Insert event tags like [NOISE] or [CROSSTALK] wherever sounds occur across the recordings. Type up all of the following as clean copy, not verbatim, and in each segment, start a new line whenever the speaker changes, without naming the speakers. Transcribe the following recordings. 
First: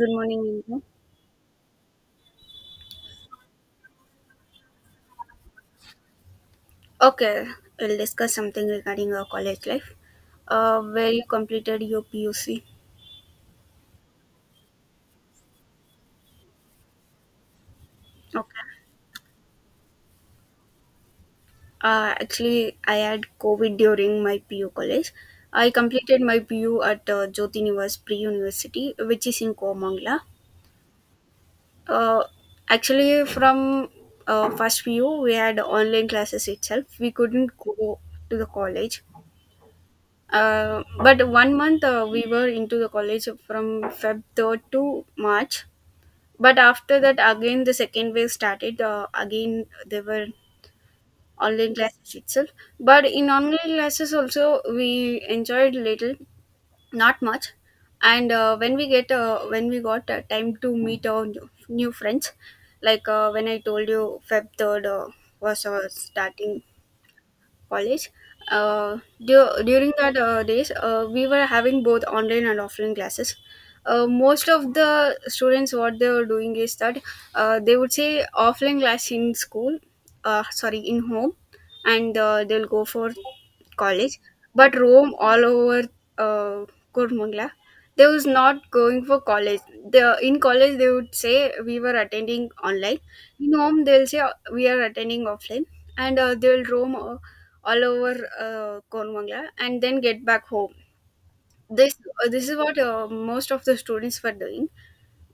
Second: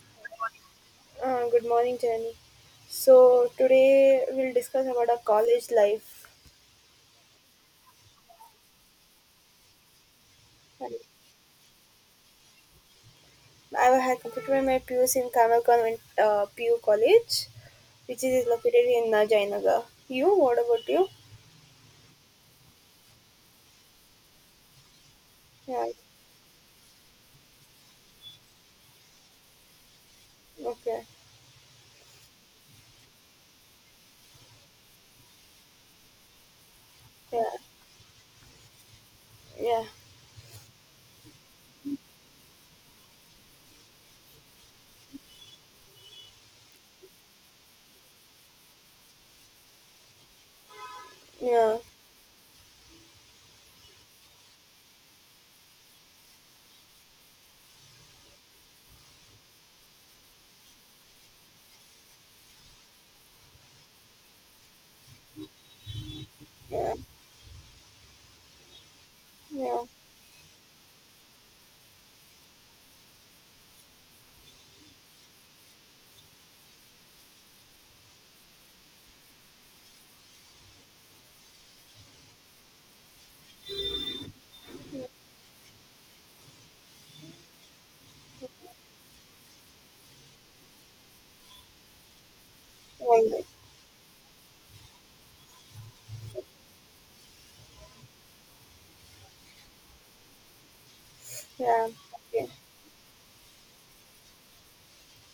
Good morning, Indra.
Good morning, Jenny. So today we'll discuss about our college life.
Okay, we'll discuss something regarding your college life.
And
Where you completed your PUC.
I had completed my PUC in Kamal Convent PU College, which is
Okay.
located in Jainagar. You? What about you?
Actually, I had COVID during my PU college. I
Yeah.
completed my PU at Jyoti Nivas Pre University, which is in Komangla.
Okay.
Uh, Actually, from first PU, we had online classes itself. We
Yeah.
couldn't go to the college.
Yeah.
But one month we were into the college from Feb 3rd to March. But after that, again the second wave started. Again, there were online
Yeah.
classes itself. But in online classes also, we enjoyed little, not much. And when we get when we got time to meet our new friends, like, when I told you, Feb 3rd was our starting
Yeah.
college. Uh,
Yeah.
During that days, we were having both online and offline classes. Most of the students, what they were doing is that they would say offline class in school, sorry, in home, and they'll go for college. But roam all over uh, Kurmangla, they was not going for college. The in college, they would say we were attending online.
All right.
In home, they'll say we are attending offline, and they'll roam all over Konwangla and then get back home.
Yeah.
This uh,
Okay.
this is what most of the students were doing,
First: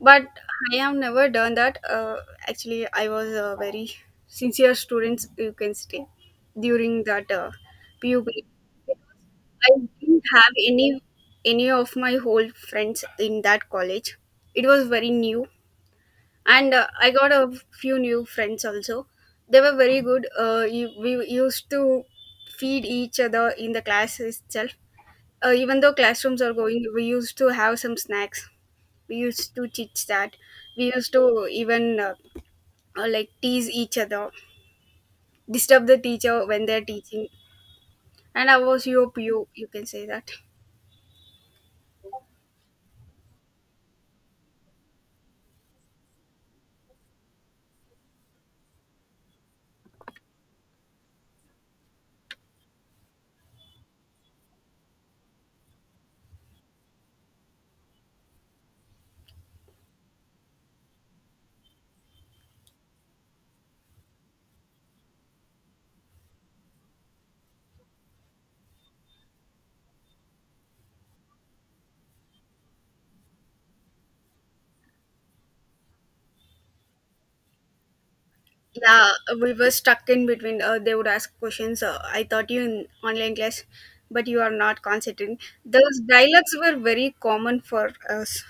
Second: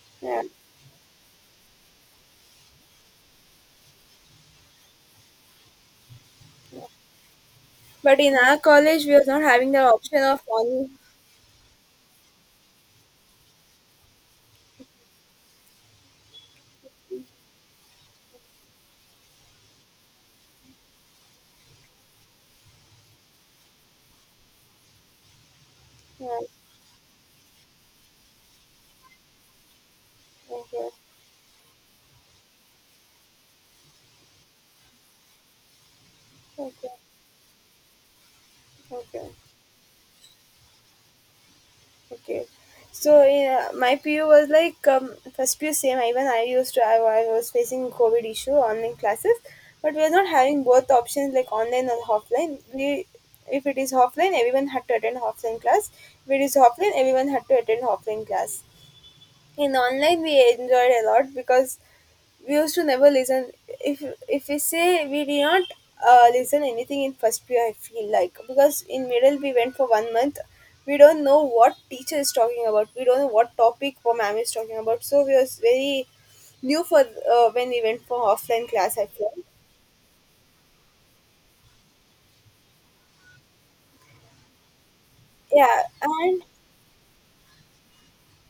but
Yeah.
I have never done that. Actually, I was a very sincere student, you can say, during that
But
PU
in
period.
our college, we was not having the
I
option
didn't
of
have
on.
any of my whole friends in that college. It was very new, and I got a few new friends also. They were very good. We used to feed each other in the class itself, even though
Yeah.
classrooms are going, we used to have some snacks. We used to chit chat.
Okay.
We used to even like tease each other, disturb the teacher when they're
Okay.
teaching. And I was
Okay.
you can say that.
Okay. So yeah, my PU was like first PU same. Even I used to I was facing COVID issue online classes, but we are not having both options like online or offline. We if it is offline, everyone had to attend offline class. If it is offline, everyone had to attend offline class. In online, we enjoyed a lot because we used to never listen. If if we say we did not listen anything in first year, I feel, like because in middle we went for 1 month. We don't know what teacher is talking about. We don't know what topic or ma'am is talking about, so we was very new for when we went for offline class, I
Yeah,
feel.
we were stuck in between. They would ask questions. I thought you in online class, but you are not concentrating.
Yeah,
Those
and
dialogues were very common for us.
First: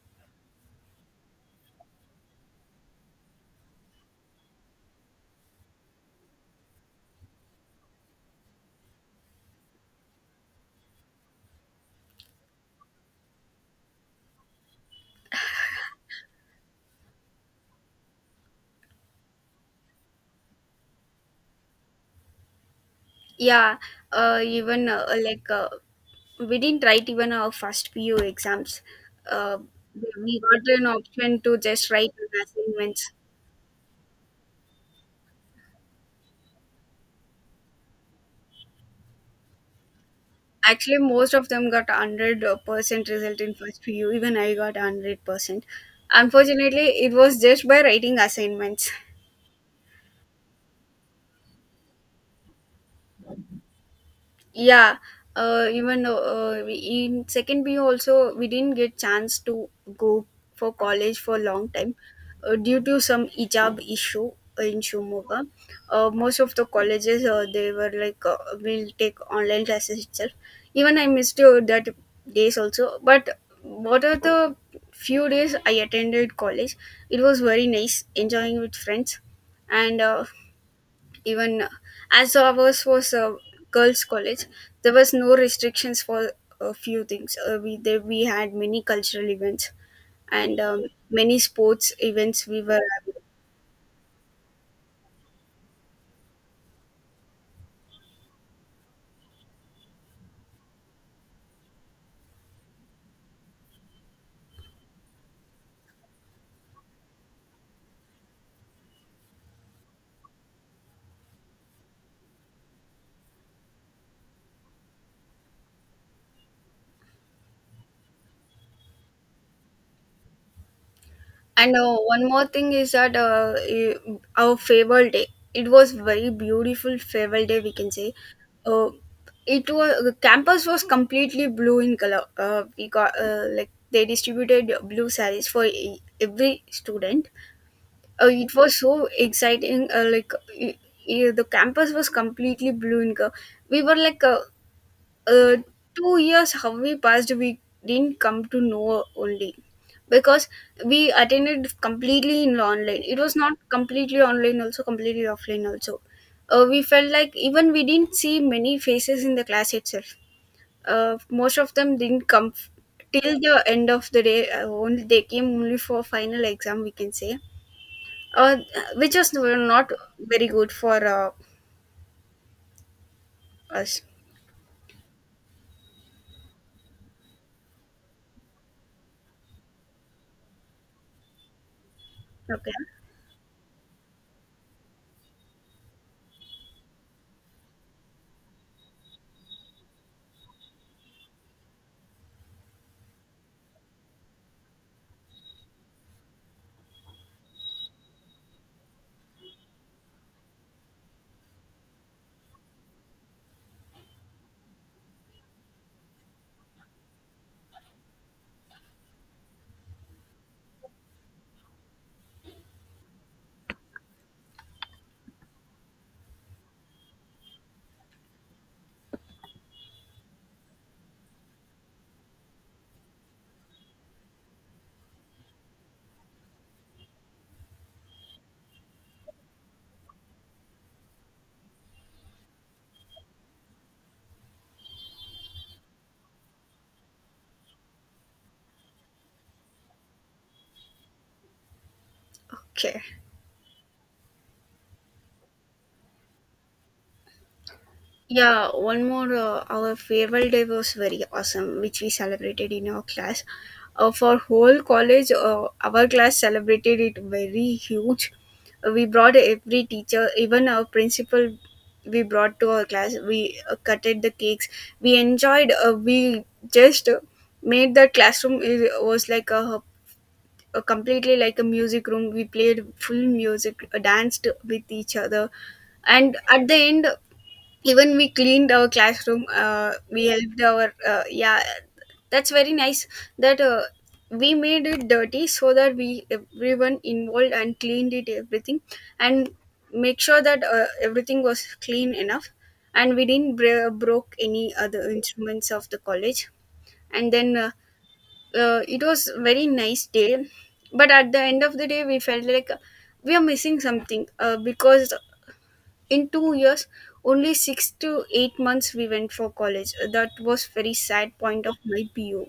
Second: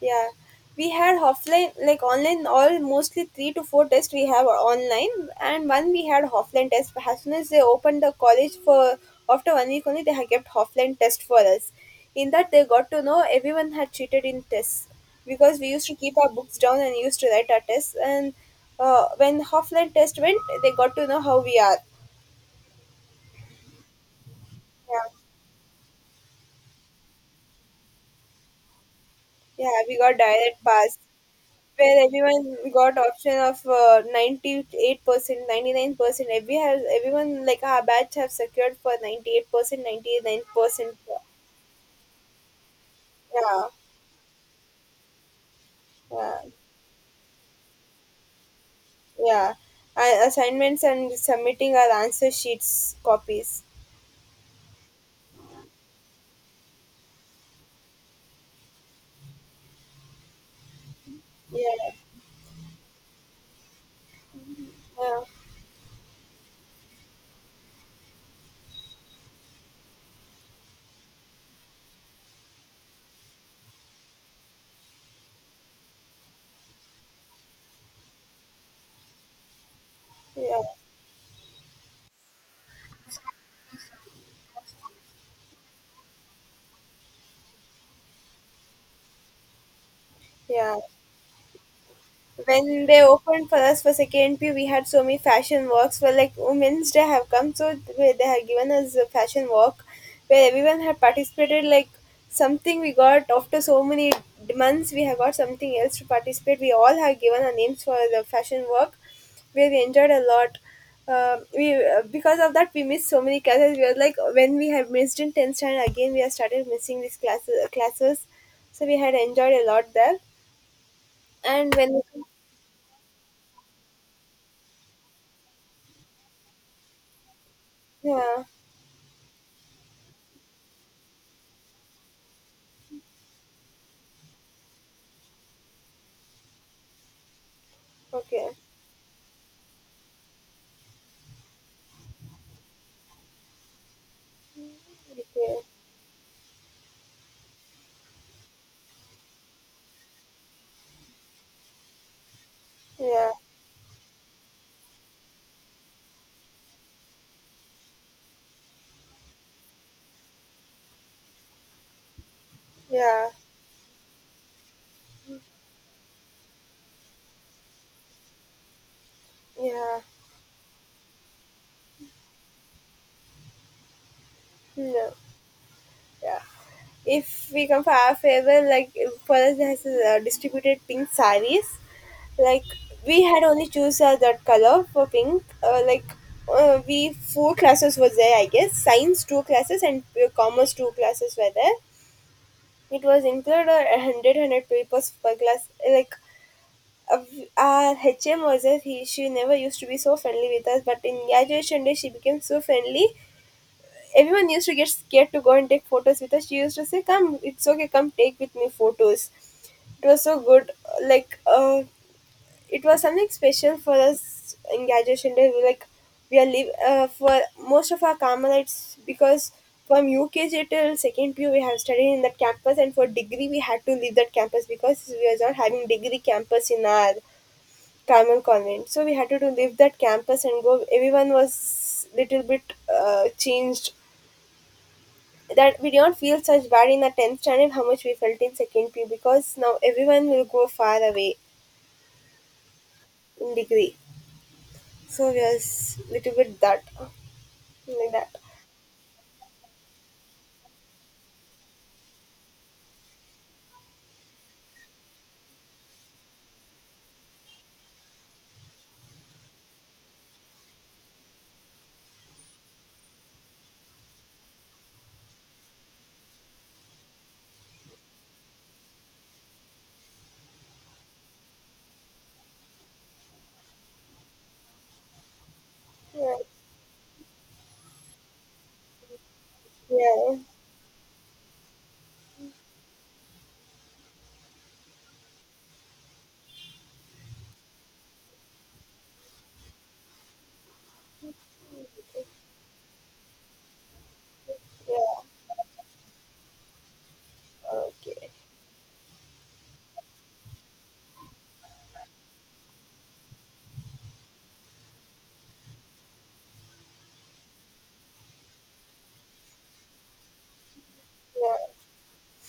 yeah, we had offline, like online, all mostly three to four tests we have are online, and one we had offline test. But as soon as they opened the college for after 1 week only, they had kept offline test for us. In that, they got to know everyone had cheated in tests because we used to keep our books down and used to write our tests. And when offline test went, they got to know how we are.
Yeah, even
Yeah,
like we didn't write even our first PU exams. Uh,
yeah, we got
we
direct
got an
pass,
option to just
where
write
everyone
on
got
assignments.
option of 98%, 99%. Every has everyone, like our batch have secured for 98%, 99%.
Actually, most of them got hundred percent result in
Yeah,
first PU. Even I got 100%.
yeah,
Unfortunately, it was just by writing assignments.
yeah, assignments and submitting our answer sheets copies.
Yeah, even in second B also, we didn't get chance to go for college for a long
Yeah,
time, due to some hijab issue in
yeah,
Shumoga. Most of the colleges they were like will take online classes itself. Even I missed that days also. But what are the few days I attended college? It was very nice enjoying with friends, and
yeah,
even as ours was a girls' college, there was no restrictions for a few things. We had many cultural events and
yeah,
many sports events. We were
when they
having.
opened for us for second P, we had so many fashion walks. Well, like Women's Day have come, so they have given us a fashion walk where everyone had participated. Like something we got after so many months, we have got something else to participate. We all have given our names for the fashion walk where we enjoyed a lot. We because of that we missed so many classes. We were like when we have missed in tenth standard, again, we have started missing these classes. So we had enjoyed a lot there. And
And
when,
one more thing is that our farewell day. It was very beautiful farewell day. We can say.
yeah.
Uh, it was the campus was completely blue in color. We got like They distributed blue sarees for every student.
Okay,
It was so exciting, like, y- the campus was completely blue in color. We were like, uh,
okay,
2 years, how we passed, we didn't come to know only, because we attended completely in online. It
yeah,
was not completely online also completely offline also. We felt like, even we didn't see many faces in the class itself. Most of them didn't come
yeah,
till the end of the day. Only they came only for final exam, we can say, uh, which was not
yeah,
very good for us.
no, yeah. If we come for our favor, like for us has distributed pink saris, like
Okay.
we had only choose that color for pink. Like we four classes was there, I guess. Science two classes and commerce two classes were there. It was included a hundred papers per class. Like, uh, our HM was there, she never used to be so friendly with us, but in graduation day she became so friendly, everyone used to get scared to go and take photos with us. She used to say, "Come, it's okay. Come take with me photos." It was so good. Like, it was something special for us in graduation day. We like we are live for most of our Carmelites, because from UKG till second year we have studied in that campus, and for degree we had to leave that campus because we are not having degree campus in our Carmel convent. So we had to leave that campus and go. Everyone was little bit changed, that we don't feel such bad in the 10th standard how much we felt in second P U, because now everyone will go far away
Okay.
in degree, so we are little bit that, like that.
Yeah, one more. Our farewell day was very awesome, which we celebrated in our class. For whole college, our class celebrated it very huge. We brought every teacher, even our principal. We brought to our class. We cutted the cakes. We enjoyed. We just made the classroom. It was like a, completely like a music room. We played full music, danced with each other,
Yeah,
and at the end, even we cleaned our classroom. We
yeah,
helped our yeah. That's very nice that we made it dirty, so that we, everyone, involved and cleaned it everything, and make sure that everything was clean enough, and we didn't broke any other
yeah.
instruments of the college. And then
Okay,
it was very nice day, but at the end of the day we felt like, we are missing something, because in 2 years only 6 to 8 months we went for college. That was very sad point
yeah.
of my bu.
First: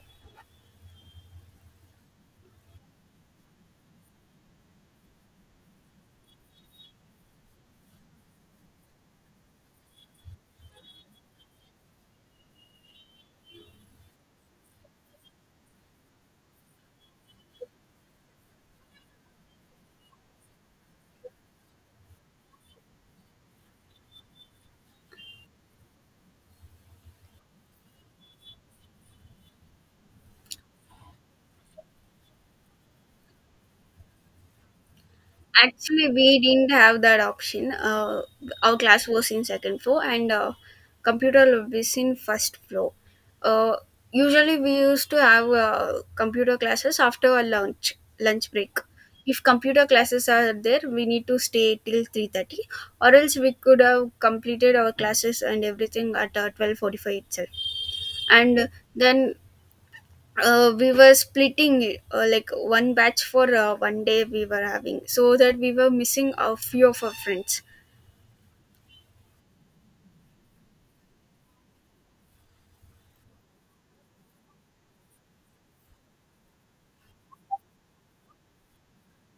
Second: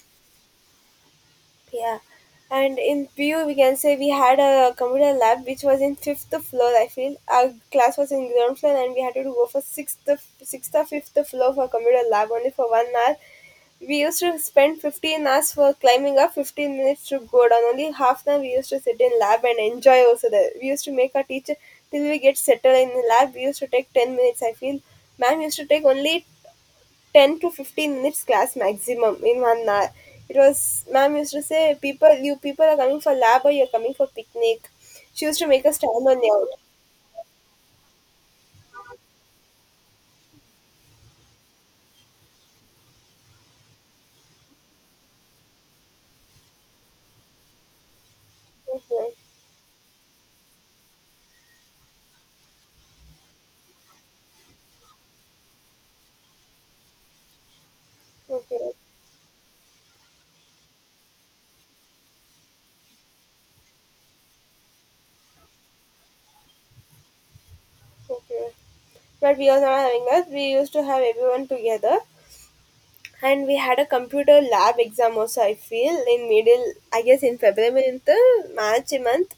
Yeah, and in PU we can say we had a computer lab which was in fifth floor. I feel our class was in ground floor, and we had to go for sixth or fifth floor for computer lab only for 1 hour. We used to spend 15 hours for climbing up, 15 minutes to go down. Only half an hour we used to sit in lab and enjoy also there. We used to make our teacher till we get settled in the lab. We used to take 10 minutes. I feel ma'am used to take only 10 to 15 minutes class maximum in 1 hour. It was, ma'am used to say, people, you people are coming for lab or you're coming for picnic. She used to make us stand on
Actually,
the
we
out.
didn't have that option. Our class was in second floor and computer lab is in first floor. Uh, Usually, we used to have computer classes after our lunch break.
Okay,
If computer classes are there, we need to stay till 3:30, or else we could have completed our classes and everything at 12:45 itself. And
okay,
then we were splitting, like one batch for one day we were having, so that we were missing a few of our friends.
okay. But we were not having that. We used to have everyone together. And we had a computer lab exam also, I feel, in middle, I guess in February, in the March month,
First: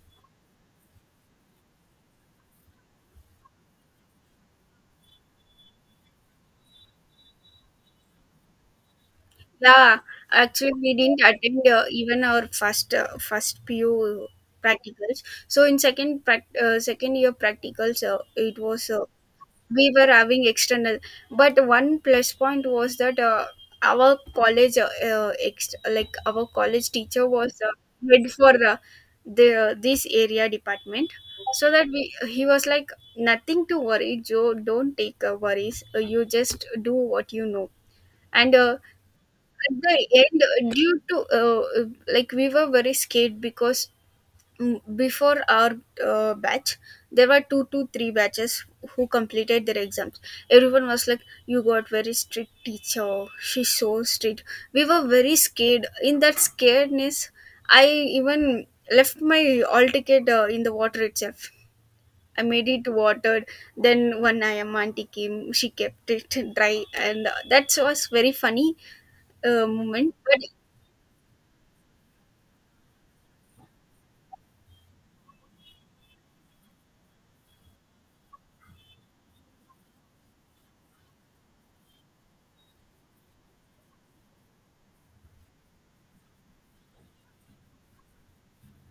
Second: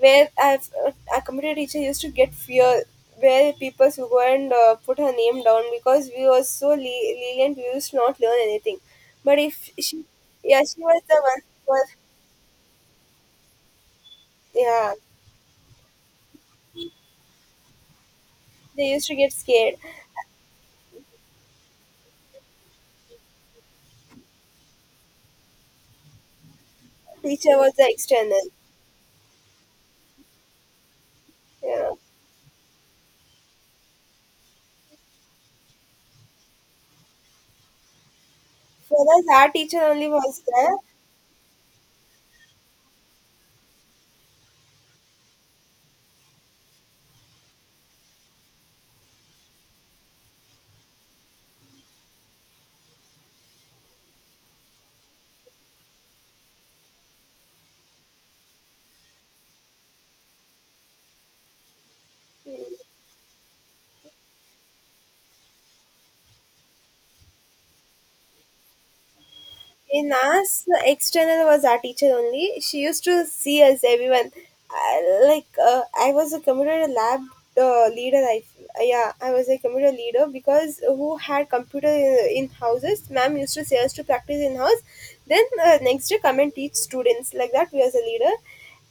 where I've a computer teacher used to get fear, where people used to go and put her name down because we were so lenient, we used to not learn anything. But if
Yeah,
she, yeah,
actually,
she
we
was the
didn't
one
attend
who was,
even our first pu
yeah,
practicals. So in second year practicals, it was,
they used to get scared.
we were having external. But one plus point was that our college, our college teacher
Teacher
was
was the
head
external.
for the this area department. So that
Yeah,
we he was like, nothing to worry, Joe, don't take worries, you just do what you know. And
for us, our
at
teacher
the
only was
end,
there.
due to like, we were very scared because before our batch there were two to three batches who completed their exams. Everyone was like, you got very strict teacher, she's so strict. We were very scared. In that scaredness, I even left my all ticket in the water itself. I made it watered. Then one I am auntie came, she kept it [LAUGHS] dry, and that was very funny
In
moment, but
us, the external was our teacher only. She used to see us, everyone. Like, I was a computer lab leader. I, yeah, I was a computer leader because who had computer in houses. Ma'am used to say us to practice in house. Then next day, come and teach students. Like that, we as a leader.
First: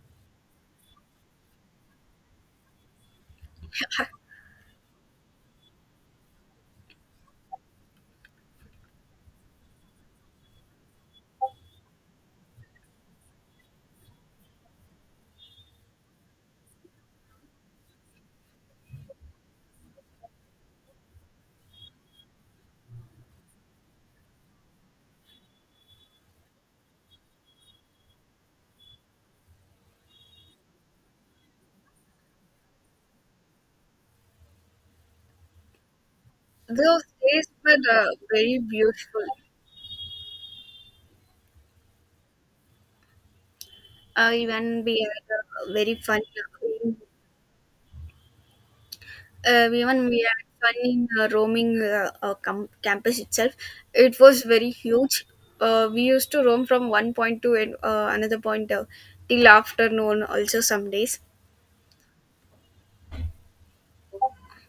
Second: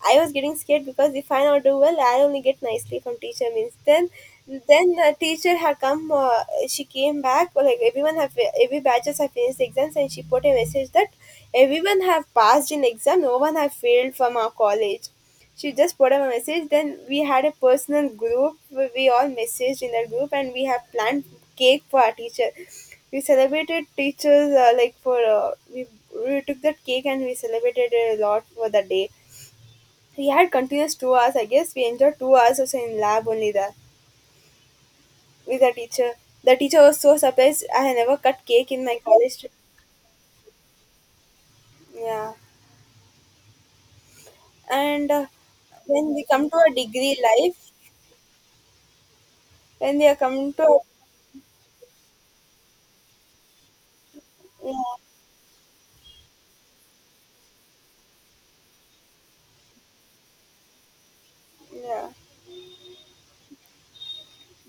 I was getting scared because if I not do well, I only get nicely from teacher means. Then the teacher had come. She came back. Like everyone have every batches have finished the exams, and she put a message that everyone have passed in exam. No one have failed from our college. She just put up a message. Then we had a personal group, where we all messaged in that group, and we have planned cake for our teacher. We celebrated teachers like for we took that cake and we celebrated a lot for the day. We had continuous 2 hours. I guess we enjoyed 2 hours or so in lab only there with the teacher. The teacher was
those
so
days
surprised.
were
I had never cut
very
cake in my
beautiful.
college trip. Yeah,
Even we
and
had a very
when
fun.
we come to our degree life, when we
Even
are
we had
coming
fun
to,
in roaming campus itself. It was very
yeah,
huge. We used to roam from one point to another point till afternoon. Also, some days.
yeah,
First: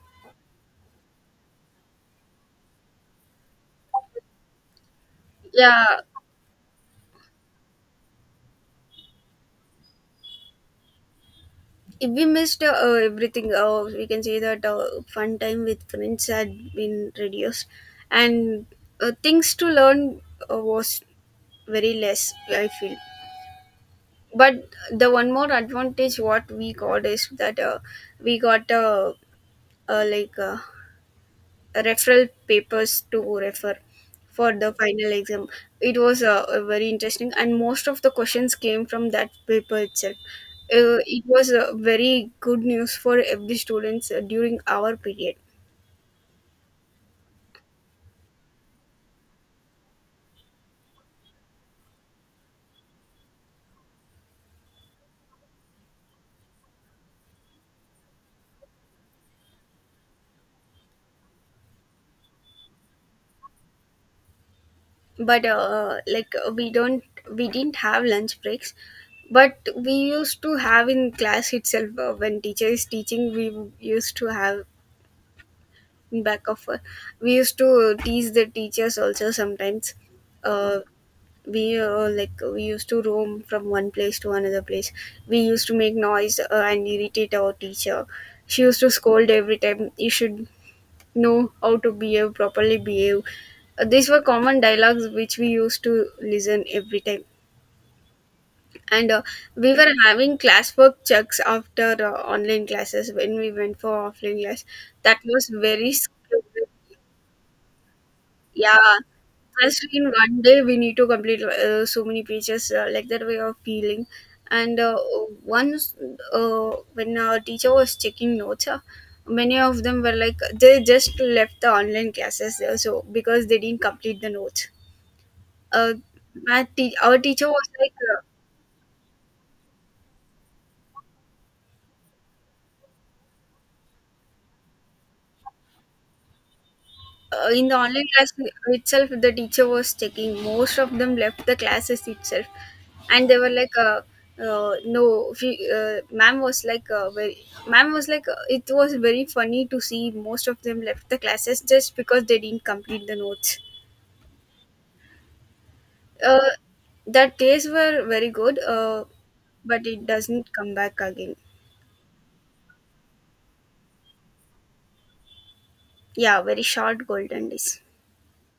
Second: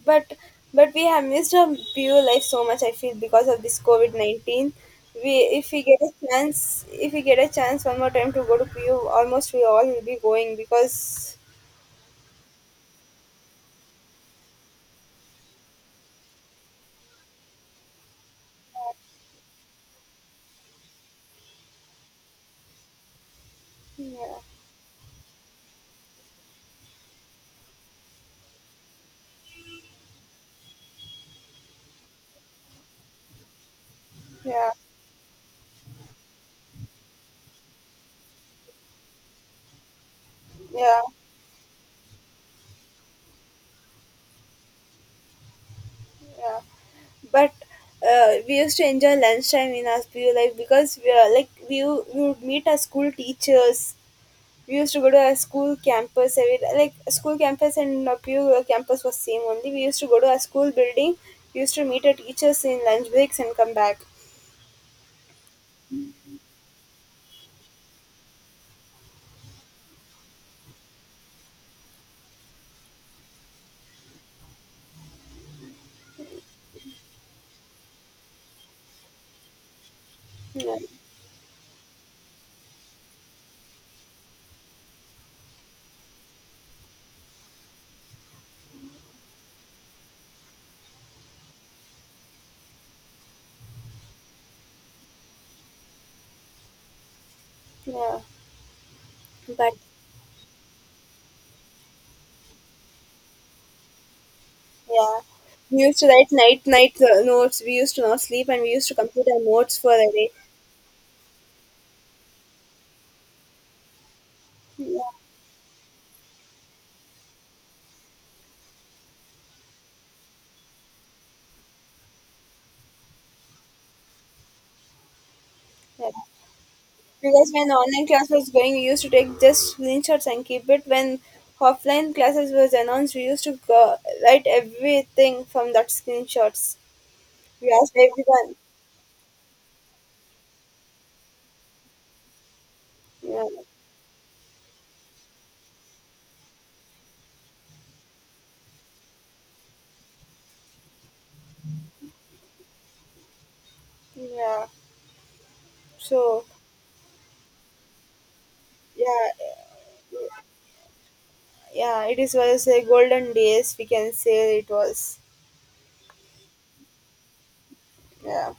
but but we have missed our pure life so much. I feel because of this COVID-19. We if we
Yeah,
get a chance, if we get a chance one more time to go to PU, almost we all will be going, because
if we missed everything. We can say that fun time with friends had been reduced, and things to learn was very less, I feel.
yeah,
But the one more advantage what we got is that we got like referral papers to refer for
yeah,
the final exam. It was very interesting, and most of the questions came from that paper itself.
yeah.
It was very good news for every students during our period.
Yeah, but we used to enjoy lunchtime in our school life because we are like we would meet our school teachers. We used to go to our school campus, every like school campus and our PU campus was same only. We used to go to our school building. We used to meet our teachers in lunch breaks and come back.
But like, we didn't have lunch breaks, but we used to have in class itself, when teacher is teaching, we used to have back of her. We used to tease the teachers also sometimes.
Yeah,
Uh, we used to roam from one place to another place. We used to make noise and irritate our teacher. She used to scold every time. You should know how to behave properly. Behave. These were common dialogues which we used to listen every time.
yeah,
And
but
we were having classwork checks after online classes when we went for offline class.
yeah.
That was
We
very
used to write
scary.
night night notes. We used to not sleep and we used to
Yeah,
complete our notes
just
for
in
the day.
one day we need to complete so many pages, like that way of feeling. And
Yeah,
once, when our teacher was checking notes, many of them were like they just left the online classes, so because they didn't complete the notes. Uh,
yeah.
our teacher
Because
was
when
like,
online class was going, we used to take just screenshots and keep it. When offline classes was announced, we used to go, write everything from that screenshots.
in
We
the
asked
online class
everyone.
itself, the teacher was checking, most of them left the classes itself, and they
Yeah,
were like, no, ma'am was like, very, ma'am was like, it was very funny to see most of them left the classes just because they didn't complete the notes.
yeah. So
uh, that days were very good,
yeah,
but it doesn't come back again.
yeah. It is was a golden days. We can say it was.
Yeah, very short golden days.
Yeah.